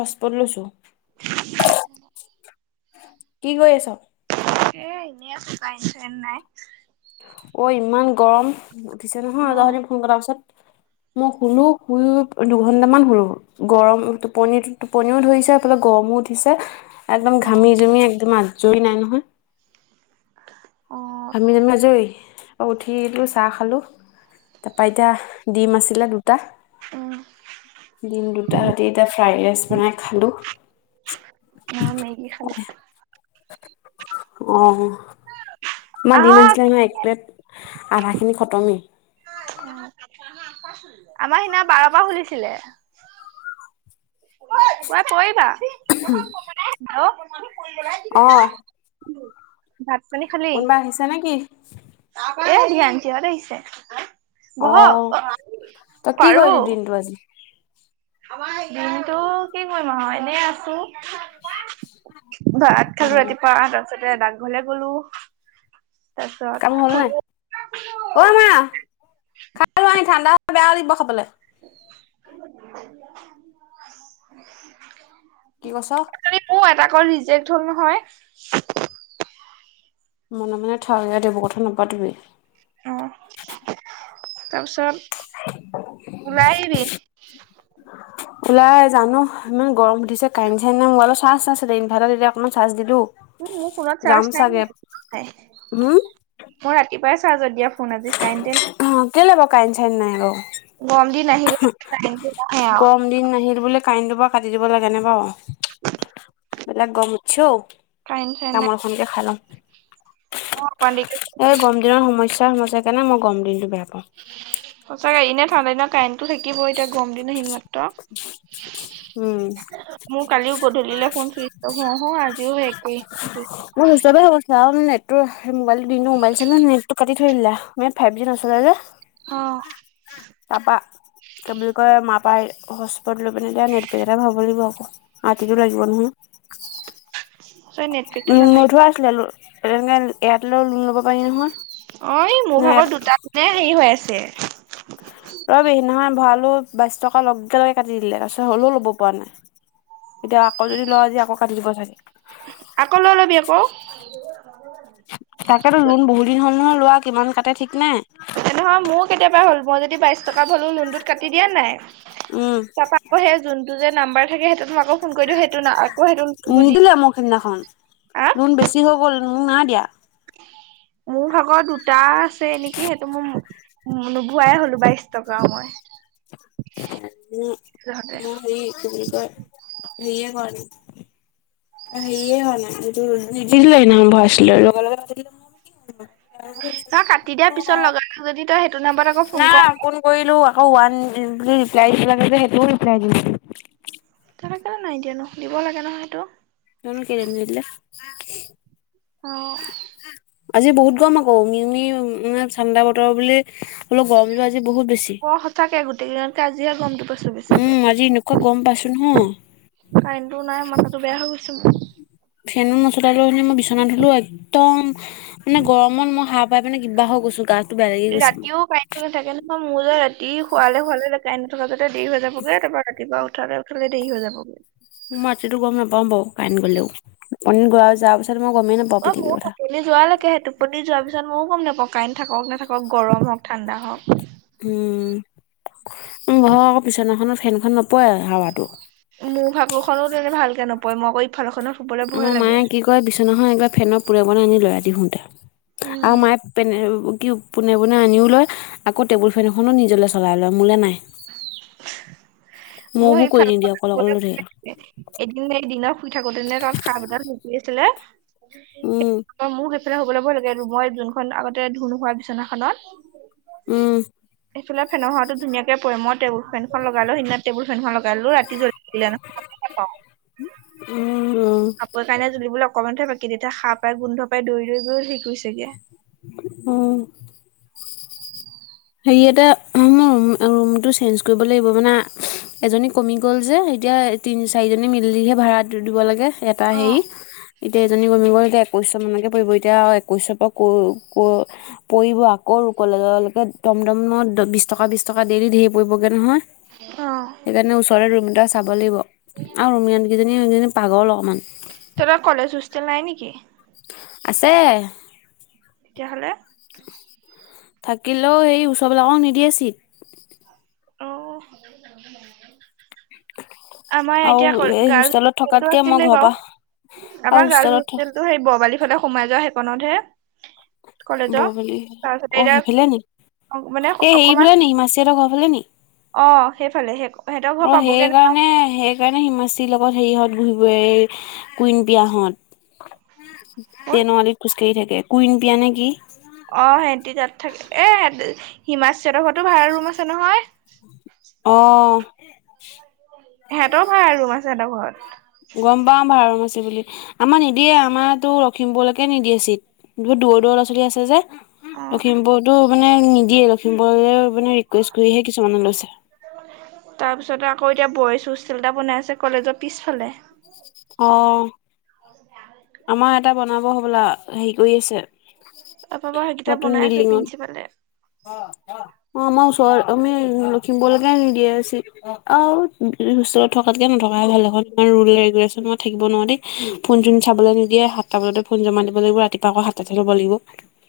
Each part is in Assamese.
হষ্ট পত লৈছো কি কৰি আছ? এ এনেইছো পাইছন নাই। অ ইমান গৰম উঠিছে অ নহয় যাহ দিম ফোন কটাৰ পাছত মই শুলো শুই দুঘন্ট মান শুলো গৰম টোনি টোপনিও ধৰিছেফালে গৰম উঠিছে একদম ঘামি জুমি একদম আজৰি নাই নহয়। অ' ঘামি জামি আজৰি? অ' উঠিলো চাহ খালো তাৰপা এতিয়া ডিম আছিলে দুটা উম দিম দুটা হতি এতিয়া ফ্ৰাইড ৰাইচ বনাই খালো। মই' মেগী খালোঁ অ' মই দিম আহা মানিছিলে নহয় এক প্লেট আধাখিনি খটমেই। আমাৰ সিনা বাৰ পৰা খুলিছিলে। ঐ পৰিবা হেল্ল' অহ' ভাত পানী খালি? কোনোবা আহিছে নেকি? এ ধ্যান থিহঁ হত আহিছে। বহক অ তই কি পাৰো কৰিলি দিনটো আজি? দিনটো কি কৰিম আৰু এনেই আছো। ভাত খালো অ', ৰাতিপুৱা আত তছাতে দাকঘলে গলো। তাৰপিছত কাম হ'ল নাই অ' মা খাই আ ঠাণ্ডা বেয়া লাগিব খাবলৈ। কি কছ? টা আকৌ ৰিজেক্ট হ'ল নহয়। মনে মনে থাক দে বহত ধন্যবাদ তুমি। অ তাৰপিছত ওলাই আহিবি ওলাই জানো ইমান গৰম উঠিছে কাৰেন চাইন নাই মোবাইলৰ চাৰ্জ আছিলে ইনভাৰ্টাৰ এতিয়া অকণমান চাৰ্জ দিলো উ মোৰ ফোনত যাম চাৰ্জ নাই ন চাগে নাই হুম, মই ৰাতিপুৱাই চাৰ্জত দিয়া ফোন আজিছ কাইণ্টে নাই কেলে নাই অ গৰম দিন আহিলে কাৰেণ্টটো নাহে আৰু গম দিন নাহিল বোলে কাইনটোৰ পৰা কাটি দিব লাগে নে বাৰু বেলেক গম উঠছে ও কাৰেণ্ট চাৰেণ্ট নাই তামলখনকে খাই লওঁ অকমান এই দেৰিকে গম দিনৰ সমস্যাই সমস্যা সেই কাৰণে মই গম দিনতটো বেয়া পাওঁ এনেই ভালড দ ন কাৰেণ্টটো থাকিব এতিয়া গম দিন সি ইত উম মোৰ কালিও গধূলিলে ফোন চুইচ অফ হওঁ হওঁ আজিও সেই একেই ফোন চুইচ উ হিচাপে হ চা সেই মোবাইল টোথনেটো কাটি থৈ দিলা মানে ফাইভ জি নচললে যে অহ পাপা বুলি কয় মা পাই হস্পট লৈ পনে দিয়য়া নেটবেক এটা ভাব লাগিব আকৌ মতিটোো লাগিব নহয় [unintelligible] চোন নেটপেকটো উ নাথাকে নোধোৱা আছিলে এনেকে ইয়াাত লৈও ল ল'ব পাৰি নহয় অ এই মোৰ ভাগৰ দুটা মনে হেৰি হৈ আছে উ ৰবেহি নহয় ভৰালো বাইশ টকা লগে লগে কাটি দিলে তাৰপিছত হ'লেও ল'ব পৰা নাই এতিয়া আকৌ যদি লৰা আজি আকৌ কাটি দিব চাগে আকৌ লৈ ল'বি আকৌ তাকেটো লোন বহুদিন হল' নহয় লোৱা কিমান কাটে ঠিক নে নহয় মোৰো কেতিয়াবা হ'ল মই যদি পাইছো ল লোনত কাটি দিয়া নাই উম তকৌ যোন ন্ব থ নি দি দিলে মোৰখিদিনাখন হা নুন বেছি হৈ গ'ল ন নাই দিয়া [inaudible] মোৰ ভাগৰ দুটা আছে নেকি সেইটো মোৰ নুবোৱাই হলো বাইশ টকা মই [unintelligible] মোৰ হেৰি যহতে কিণবুলি বুলি কয় হেৰিয়ে কৰাোৱা ন সেয়ে হোৱা নাই নিদিলে স আৰম্ভ আছিলো লগ লগ নহয় কাটি দিয়াৰ পিছত লগালে যদি তই সেইটো নাম্বাৰত আকৌ কৰ নাই ফোন কৰিলো আকৌ ওৱান ৰিপ্লাই দ সেইটো ৰিপ্লাই দি তেনেক নাই দিয়ে নো দিব লাগে নহয় সেইটো জানো কেইলেই নিদিলে অ আজি বহুত গম আকৌ মিমি মানে ঠাণ্দা বতৰ বুলি অলপ গৰম টো আজি বহুত বেছি অ সঁচাকে গোটেই কেইদিনতকে আজিহে গমটো পাইছো বেছিকে উম আজি এনেকুৱা গম পাচো নহয় কাৰেনটো নাই মাথাটো বেয়া হৈ গৈছো মোৰ ফেনতনচলা লৈনে মই বিচনা ধুলো একদম মানে গৰমত মই সাপ পাই পেনে কিবা হৈ গৈছো বেয়া লাগি গৈছে মোৰ ৰাতিও কাই নাথাকে নকহয় মোৰ যে ৰাতি শুৱালে শুৱালোই নথকা দেৰি হৈ যাবগে তাৰপা ৰাতিপুৱা উঠে উঠালে দেৰি হৈ যাবগৈ মই ৰাতিতটো গম নাপাও বাৰু কাইন গ'লেগ টোপনি যোৱাৰ পাছত অ ময়ো সেলি যোৱ লকেই হে টোপনি যোৱাৰ পিছত ময়ও গম নাপাওঁ কাইৰেণ্ট থাকক নাথাকক গৰম হওক ঠাণ্ডা হওক উম উ ঘৰ আকৌ বিছনাখনত ফেনখন নপৰে হাৱাটো মোৰ শাকু খো তেনে ভালকে নপৰে মই আকৌ ইফালেখনো আমাৰ মায়ে কি কয় বিচনাখন একবাৰ ফেনৰ পোনে পোনে আনি লয় ৰাতিশুতে আৰু উম মায়ে পনে কি পোনে পোনে আনিও লয় আক টেবুল ফেন এখনো নিজলৈ চলাই লয় মোলৈ নাই মোৰ বোৰ কৰি নিদিয়ে অকলে অকলে এইফালৰ লৈ থাকে। এদিন নে এইদিন শুই থাকোঁতে ন তাত খাহ ভডাল লুকি আছিলে উম হ'ব ল'ব লাগে মই যোনখন আগতে ধুণোহোৱা বিচনাখনত উম এইফে ফেনৰ হ ধুনাক কে পৰে মই েবুল ফেন লগ লো সদিনা েবুল ফেনখন লগ কালো ৰাতি জ্বল ন নাপা উম উম কাপোৰ কাৰণে জুলিব অকমানহে বাকী তেতিয়া খা পাই গোন্ধ পাই দৌ দৌ গৈও শেৰি কৰিছেগে উম। হেৰি এটা মোৰ ম ৰুমটো চেঞ্জ কৰিব লাগিব মানে এজনী কমি গ'ল যে এতিয়া তিনি চাৰিজনী মিলিহে ভাড়াটো দিব লাগে। এটা অ হেৰি এতিয়া এজনী কমি গল একৈশশ মানকে পৰিব এতিয়া একৈশৰ পৰা ক পৰিব আকৌ কলেজৰ লৈকে দম দম নত বিশ টকা বিশ টকা দেইলি ধেৰ পৰিবগৈ নহয় অ সেইকাৰণে ওচৰৰে দুটা চাব লাগিব, আৰু ৰমীয়ান কেইজনী সেইজনী পাগল অকমান তৰা কলেজ হোষ্টেল নাই নেকি আছে তেতিয়াহ'লে থাকিলেও সেই ওচৰবলাকক নিদিয়েছিলিত অ আমাৰ আৰু এতিয়া এই গাৰ্লছ হোষ্টেলত হোষ্টেলটো থকাতকে মই আছিলে ঘৰ বাৰু পা আমাৰ গাৰ্ল হোষ্টেলটো সেই বৰবালিৰ ফালে সোমাই যোৱা সেইকনতহে [unintelligible] ব বুলি তাৰপিছতে অ এতিয়া সেইফালে নেকি মানে এ অকমান হেফালে নে হি মাচিয়ঁতক অ সেইফালে শে ক অ সেইকাৰণে সেইকাৰণে হিমাচিৰ লগত হেৰি হ বহিব কুইন পিয়াহত কোন তেইনৰ আলীত খোজ কাঢ়ি থাকে। কুইন পিয়া নে কি? অ সেহট তাত থাকে এ হিমাশ্বীহতৰ ঘৰতো ভাড়া ৰুম আছে নহয় আহ সিহঁতৰো ভাড়া ৰুম আছে সিহঁতৰ ঘৰত গম পাও ভাৰাবোৰ বুলি আমাৰ নিদিয়ে আমাৰতো লখিমপুৰলৈকে নিদিয়ে চিট বহুত দূৰ দূৰ ল'ৰা ছোৱালী আছে যে অ লখিমপুৰতো মানে নিদিয়ে, লখিমপুৰলৈ মানে ৰিকুৱেষ্ট কৰিহে কিছুমানে লৈছে। তাৰ পিছত আকৌ এতিয়া বইজ হোষ্টেল এটা বনাই আছে কলেজৰ পিছফালে অ। আমাৰ এটা বনাব হবলা, হেৰি কৰি আছে। তাৰপৰা বাৰু সেইকেইটা নতুন বনাই আছে বিল্ডিঙত, প্ৰিন্সিপালে অ' আমাৰ ওচৰ। আমি লখিমপুৰলৈকে নিদিয়ে ছিট, আউ হোষ্টেলত থকাতকে নথকা ভাল এখন ৰুলে গৈ আছে মই থাকিব নোৱাৰো দৈই, ফোন চোন চাবলৈ নিদিয়ে, সাতটা বজতে জমা দিব লাগিব, ৰাতিপা আকৌ সাতাটাতে ল'ব লাগিব।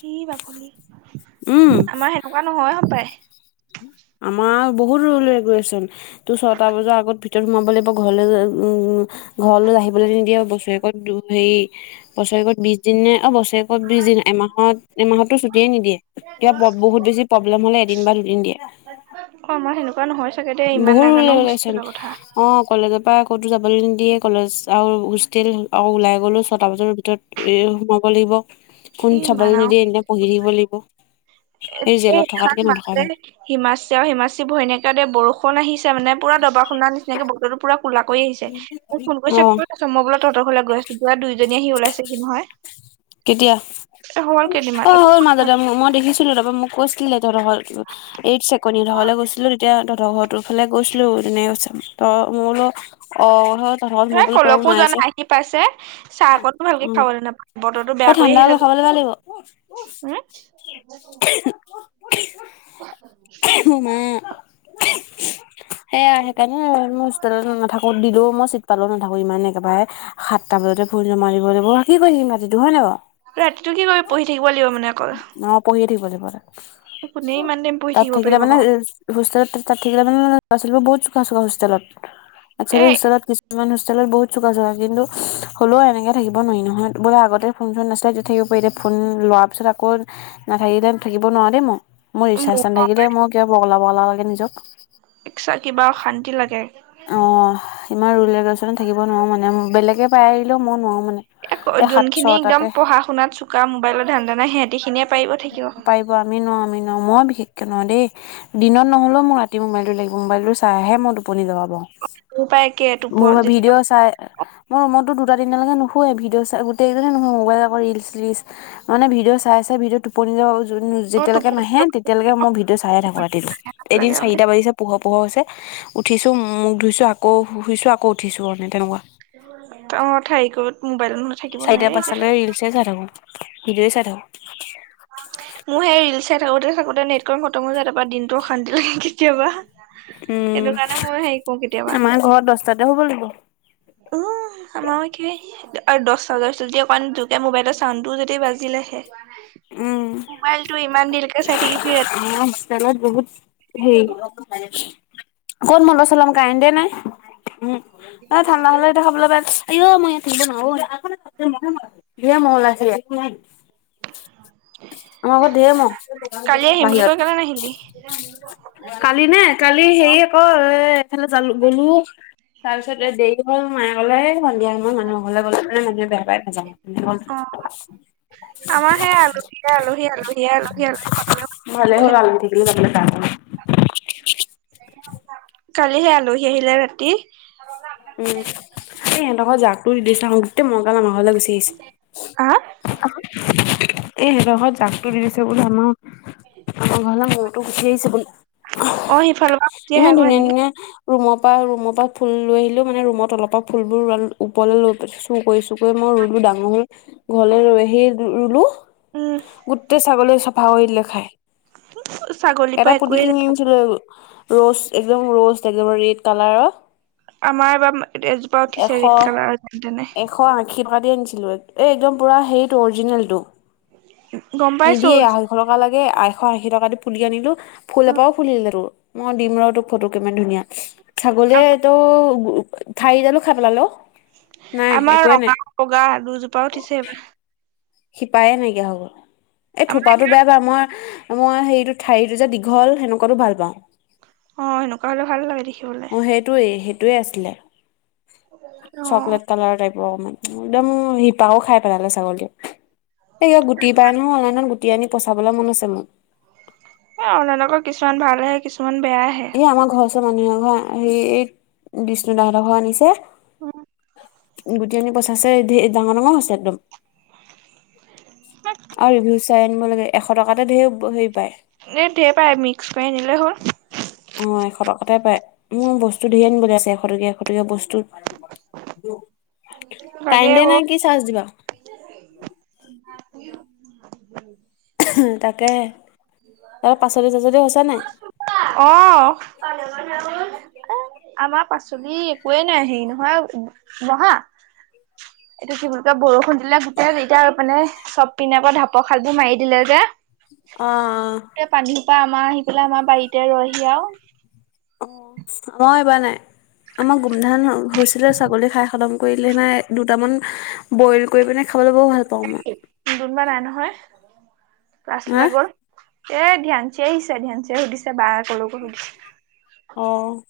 কি বাকলি, উম আমাৰ সেনেকুৱা নহয় হ‌ পায়। আমাৰ বহুত দূৰলৈ গৈ আচোন তোৰ ছয়টা বজাৰ আগত ৰত সোমাব লাগিব ঘৰলৈ উম ঘৰলৈ আহিবলৈ নিদিয়ে বছৰেকত হেৰি বছৰেকত বিশ দিন‌নে‌ অ বছ বছেৰেকত বিশ দিন, এমাহত এমাহতো ছুটিয়ে নিদিয়ে, কতিয়া বহুত বেছি প্ৰব্লেম হলে এদিন বা দুদিন দিয়ে। ক ক মই। বহুত ৰিলেচোন কথা। অ কলেজৰ পৰা কতো যাবলৈ নিদিয়ে কলেজ আৰু হোষ্টেল ওলাই গ'লো ছটা বজাৰ ভিতৰত এই সোমাব লাগিব। এ ফোন ইমান চাবলৈ আও নিদিয়ে এদিনা পঢ়ি থাকিব লাগিব। এই, জেলত এইখন থকাতকে নথকাই মাজতে ভাল হিমাচি আৰু হিমাচী ভৈনকে বৰষুণ আহিছে। মানে পুৰা দবা‌ শুনানিচিনাকে বতৰতো পুৰা কোলা কৰি আহছে, মোক ফোন অ কৰিছে কত আছ, মই বোলো তহতৰ ঘৰলৈ গছতো পৰা দুইজনী আহি ওলাইছেহি নহয়। কেতিয়া, হ'ল কেইদিনমান অ একো হ'ল মাজতে মই দেখিছিলো তাপা মোক কৈছিলে, তহঁতৰ ঘৰত এক ছেকেণ্ডৰি ঘৰলৈ গৈছিলো তেতিয়া‌ তহঁতৰ ফালে গৈছিলো তেনেকে কৈছে। ত মলো। অ হয, তহতঁৰ ঘৰত মই এ বোলো তই কলৈকো সোমাই যোৱা আহিছে। নাই আহি পাইছে। চাহ অকনো ভালকে উম' খাবলৈ নাপায় বতৰটো অ বেয়া কৰি ঠাণ্ডা হল আহিলে খাবলৈ ভাল লাগিব উম। [unintelligible] সেয়া সেইকাৰণে মোৰ হোষ্টেলত নাথাকো দিলেও মই চিট পালেও নাথাকো ইমান একেবাৰে সাতটা বজতে ফোন জমা দিব লাগিব যিটো হয় না বা ৰাতিটো কি কৰিব পঢ়ি থাকিব লাগিব মানে অকল অ পঢ়িয়ে থাকিব লাগিব তাত কোনে ইমান টাইম পঢ়ি তাত থাকিব থাকিলে পাৰিব মানে বাৰু এ হো ঠিক মানে ল'ৰাালবোৰ বহুত চোকা চ হোতত হত এ বহুত চোকা ছোৱালী কিন্তু হ'লেও এনেকে থাকিব নোৱাৰি নহয়। বোলো আগতে ফোন চোন নাছিলে তেতিয়া থাকিব পাৰি দে, ফোন লোৱাৰ পিছত আকৌ হেৰিদে থাকিব নোৱাৰ দেই মই। মই ৰিচাৰ্ছ মোৰ নাথাকিলে মই কিবা বগলা বগলা লাগে নিজক। এক্সট্ৰা কিবা অশান্তি লাগে। অ'। ইমান ৰুল ৰেগেশ্যনত থাকিব নোৱাৰু মানে, বেলেগে পাৰিলেও মই নোৱাৰো মানে এই সাত যোনখিনি ছটাতে একদম পঢ়া শুনাত চোকা মোবাইলৰ ধান্দা নাই সিহঁতি খিনিয়ে পাৰিব থাকিব। পাইব আমি নোৱাও। অ মই বিশেষকৈ নোৱাৰু দেই, দিনত নহ'লেও মোক ৰাতি মোবাইলটো লাগিব, মোবাইলটো চাইহে মই টোপনি যাব পাৰো। মোৰ পাই একে মোৰ টোপনি যেতিয়া ভিডিঅ' চাই মোৰ মত দুটা দিননাৈে নুোৱে ভিঅ' চ গটেই নহয় মোবাইল আৌ ৰিল ৰিল মানে ভিডিঅ' চাই চ ভিডিঅ টোপনি যা য অ যেতিয়ালৈকে টোপনি নাহে তেতিয়ালকেই ভিডিঅ চাই থাকো ৰাতিটো এদিন লাগে চাৰটা বাজিছে পোহৰ পোহৰ হৈছে উঠিছোঁ মোক ধুইছোঁ আকৌ শুইছোঁ আকৌ উঠিছোঁ মানে তেনেকুৱা ত মঠাৰি কত চাৰিটা পাঁচটালৈকে ৰিলচ চাই থাকো ভিডিঅ' চাই থাকো মোৰ সেই ৰিলচাই থাকোতে থাকোতে নেট কৰি খতম হৈ যায় তাৰপৰা দিনটো অশান্তি লাগে কেতিয়াবা উম সেইটো কাৰণে ময় হেৰি কৰো কেতিয়াবা আমাৰ ঘৰত দহটাতে শুব লাগিব উম আমাও একে আৰু দহ হাজাৰ পি যদি অকণ জোকে মোবাইলৰ চাউণ্ডও যদি বাজিলেহে মোবাইলটো ইমান দেৰিকে চাই থাকিব অ তলত বহুত সেই ক'ত মন্দ চলাম কাৰেণ্টে নাই উম ঠাণ্ডা হলে এতিয়া খাবলৈ পাই অ অ মই ই থিব ন বিয়া মল আছে আমাৰ ঘৰত ধেই ম'হ কালি আহিম বুলি কৈ কেলে নাহিলি? বাহিৰত কালি নে কালি হেৰি আকৌ এ এইফালে জালো গলো তাৰপিছত দেৰি হ'ল মায়ে অকলে সন্ধিয়া মানুহকলে গলেে মানুে বেয়া বাই অ' অ'। আমাৰ সেই আলহীয়ে আলহী আলহীয়ে আলহী আলহী খতমে ভাল হ হোৱা আল ঠিকলে তাকিল কাৰাই [unintelligible] কালিহে আলহী আহিলে ৰাতি উম সিহঁতক জাকো দি দিছা গোতেই মহগাল লে গুচি আহিছে হা এইহতত জাকটো দিছে বুলি আম আমাৰ ঘৰ মতো গুঠি আহাইছে বুলি অ সিফালৰ পৰা মাতি আহে ইমান আকৌ ধুনীয়া সেনেকে ধুনীয়া ৰুমৰ পৰা ৰুমৰ পৰা ফুল লৈ আহিলো মানে ৰুমত অলপ পৰা ফুলবোৰ ওৰলৈ লৈ চু কৰি চোৈ মই ৰুলো ডাঙৰ হ ঘৰলে ৰৈ সেই ৰুলো উম গোটেই ছাগলী চাফা কৰিলে খাই ছাগলীৰ এটা পৰা পুুলি একোৱেই কিন নাথাকে আনিছিলো ৰোষ্ট একদম ৰোষ্ট একদম ৰেড কালাৰ আমাৰ এবাৰ এজোপা উঠিছে এশ ৰেড কালাৰৰ যেন তেনে এশ আশীৰ পৰা দি আনিছিলো এই একদম পূৰা হেৰিটো অৰিজিনেলটো গম পাইছো নিদিয়ে আঢ়ৈশ টকা লাগে আঢৈশ আশী টকা দি পুলি আনিলো ফুল এপ পৰাও ফুলিলে তোৰ মই দিম ৰ তোক ফটো কিমান ধুনীয়া ছাগলীয়ে তটো ঠাই জানো খাই পেলাল আমাৰ ৰঙাও বগা দুজোপা উঠিছে এইবাৰ শিপায়ে নাইকিয়া হৈ গল, এই আমাৰ থোপাটো বেয়া [unintelligible] মই মই সেইটো ঠাৰিটো যে দীঘল, সেনেকুৱাতো ভাল পাওঁ। অ', সেনেকুৱা হলে ভাল লাগে দেখিবলে। মই সেইটোৱে [unintelligible] আছিলে, অ চকলেট কালাৰৰ টাইপ [unintelligible] একদম, শিপাও খাই পেলালে ছাগলীয়ে। এই গুটি পাই নহয় অনলাইনত, গুটি আনি পচাবলৈ মন আছে মোৰ। এ অনালোকৰ কিছুমান ভালেহে কিছুমান বেয়া আহে এ আমাৰ ঘৰ ওৰ মানুহৰ ঘৰ হে এই বিষ্ণুদতৰ ঘৰ আনিছে অ গুট আানী পচাছেৰ ডাঙৰ ডাঙৰ হৈছে একদম আৰু ৰিভিউ চাই আনিব লাগে এশ টকাতে ধেৰ হে এই ৰ পাই মিক্স কৰি আনিলে হ'ল অ', এশ টকাতে পায়। উম, বস্তু ধেৰ আনিবলৈ আছে, এশ টকীয়া এশ টকীয়া বস্তু লাগে কাৰেন্তে অ নাই, কি চাৰ্জ দিবা। [inaudible] [unintelligible] তাকে। তাৰ পাচলি চাচলি হৈছে নাই অহ, পানী অকণ দিয়াচোন। এ আমাৰ পাচলি একোৱে নাই, হেৰি নহয়, বহা [inaudible] এইটো কি বুলি কয়, বৰষুণ দিলে গোটেই যেতিয়া আৰু মানে চব পিনে আকৌ ঢাপৰ খাল বোৰ মাৰি দিলে যে অ গোটেই পানীসোপা পৰা আমাৰ আহি পেলাই আমাৰ বাৰীতে ৰইহি আৰু। অ', এইবাৰ নাই আমাৰ গোমধান হৈছিলে, ছাগলীয়ে খাই খতম কৰি দিলে নহয়, দুটামান বইল কৰি পিনে খা খাবলে বৰ ভাল পাওঁ মই। [unintelligible] হা ক্লাছলৈ গল। এ, ধ্যানচি আহিছে, ধ্যানচিয়ে সুধিছে বা কলে গল সুধিছে। অ'।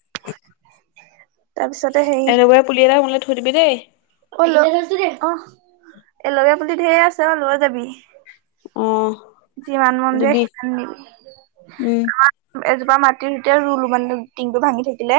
তাৰপিছতে এনেকুৱাই পুলি এটা মুলে থৈ দিবি দেই। [unintelligible] অহ, এনেকুৱা পুলি ধেৰ আছে অ', লৈ যাবি। অ যিমান মন যায় দিবি সিমান নিবি, উম [unintelligible] এজোপা মাটিৰ সৈতে ৰুলো মানে, তিংটো ভাঙি থাকিলে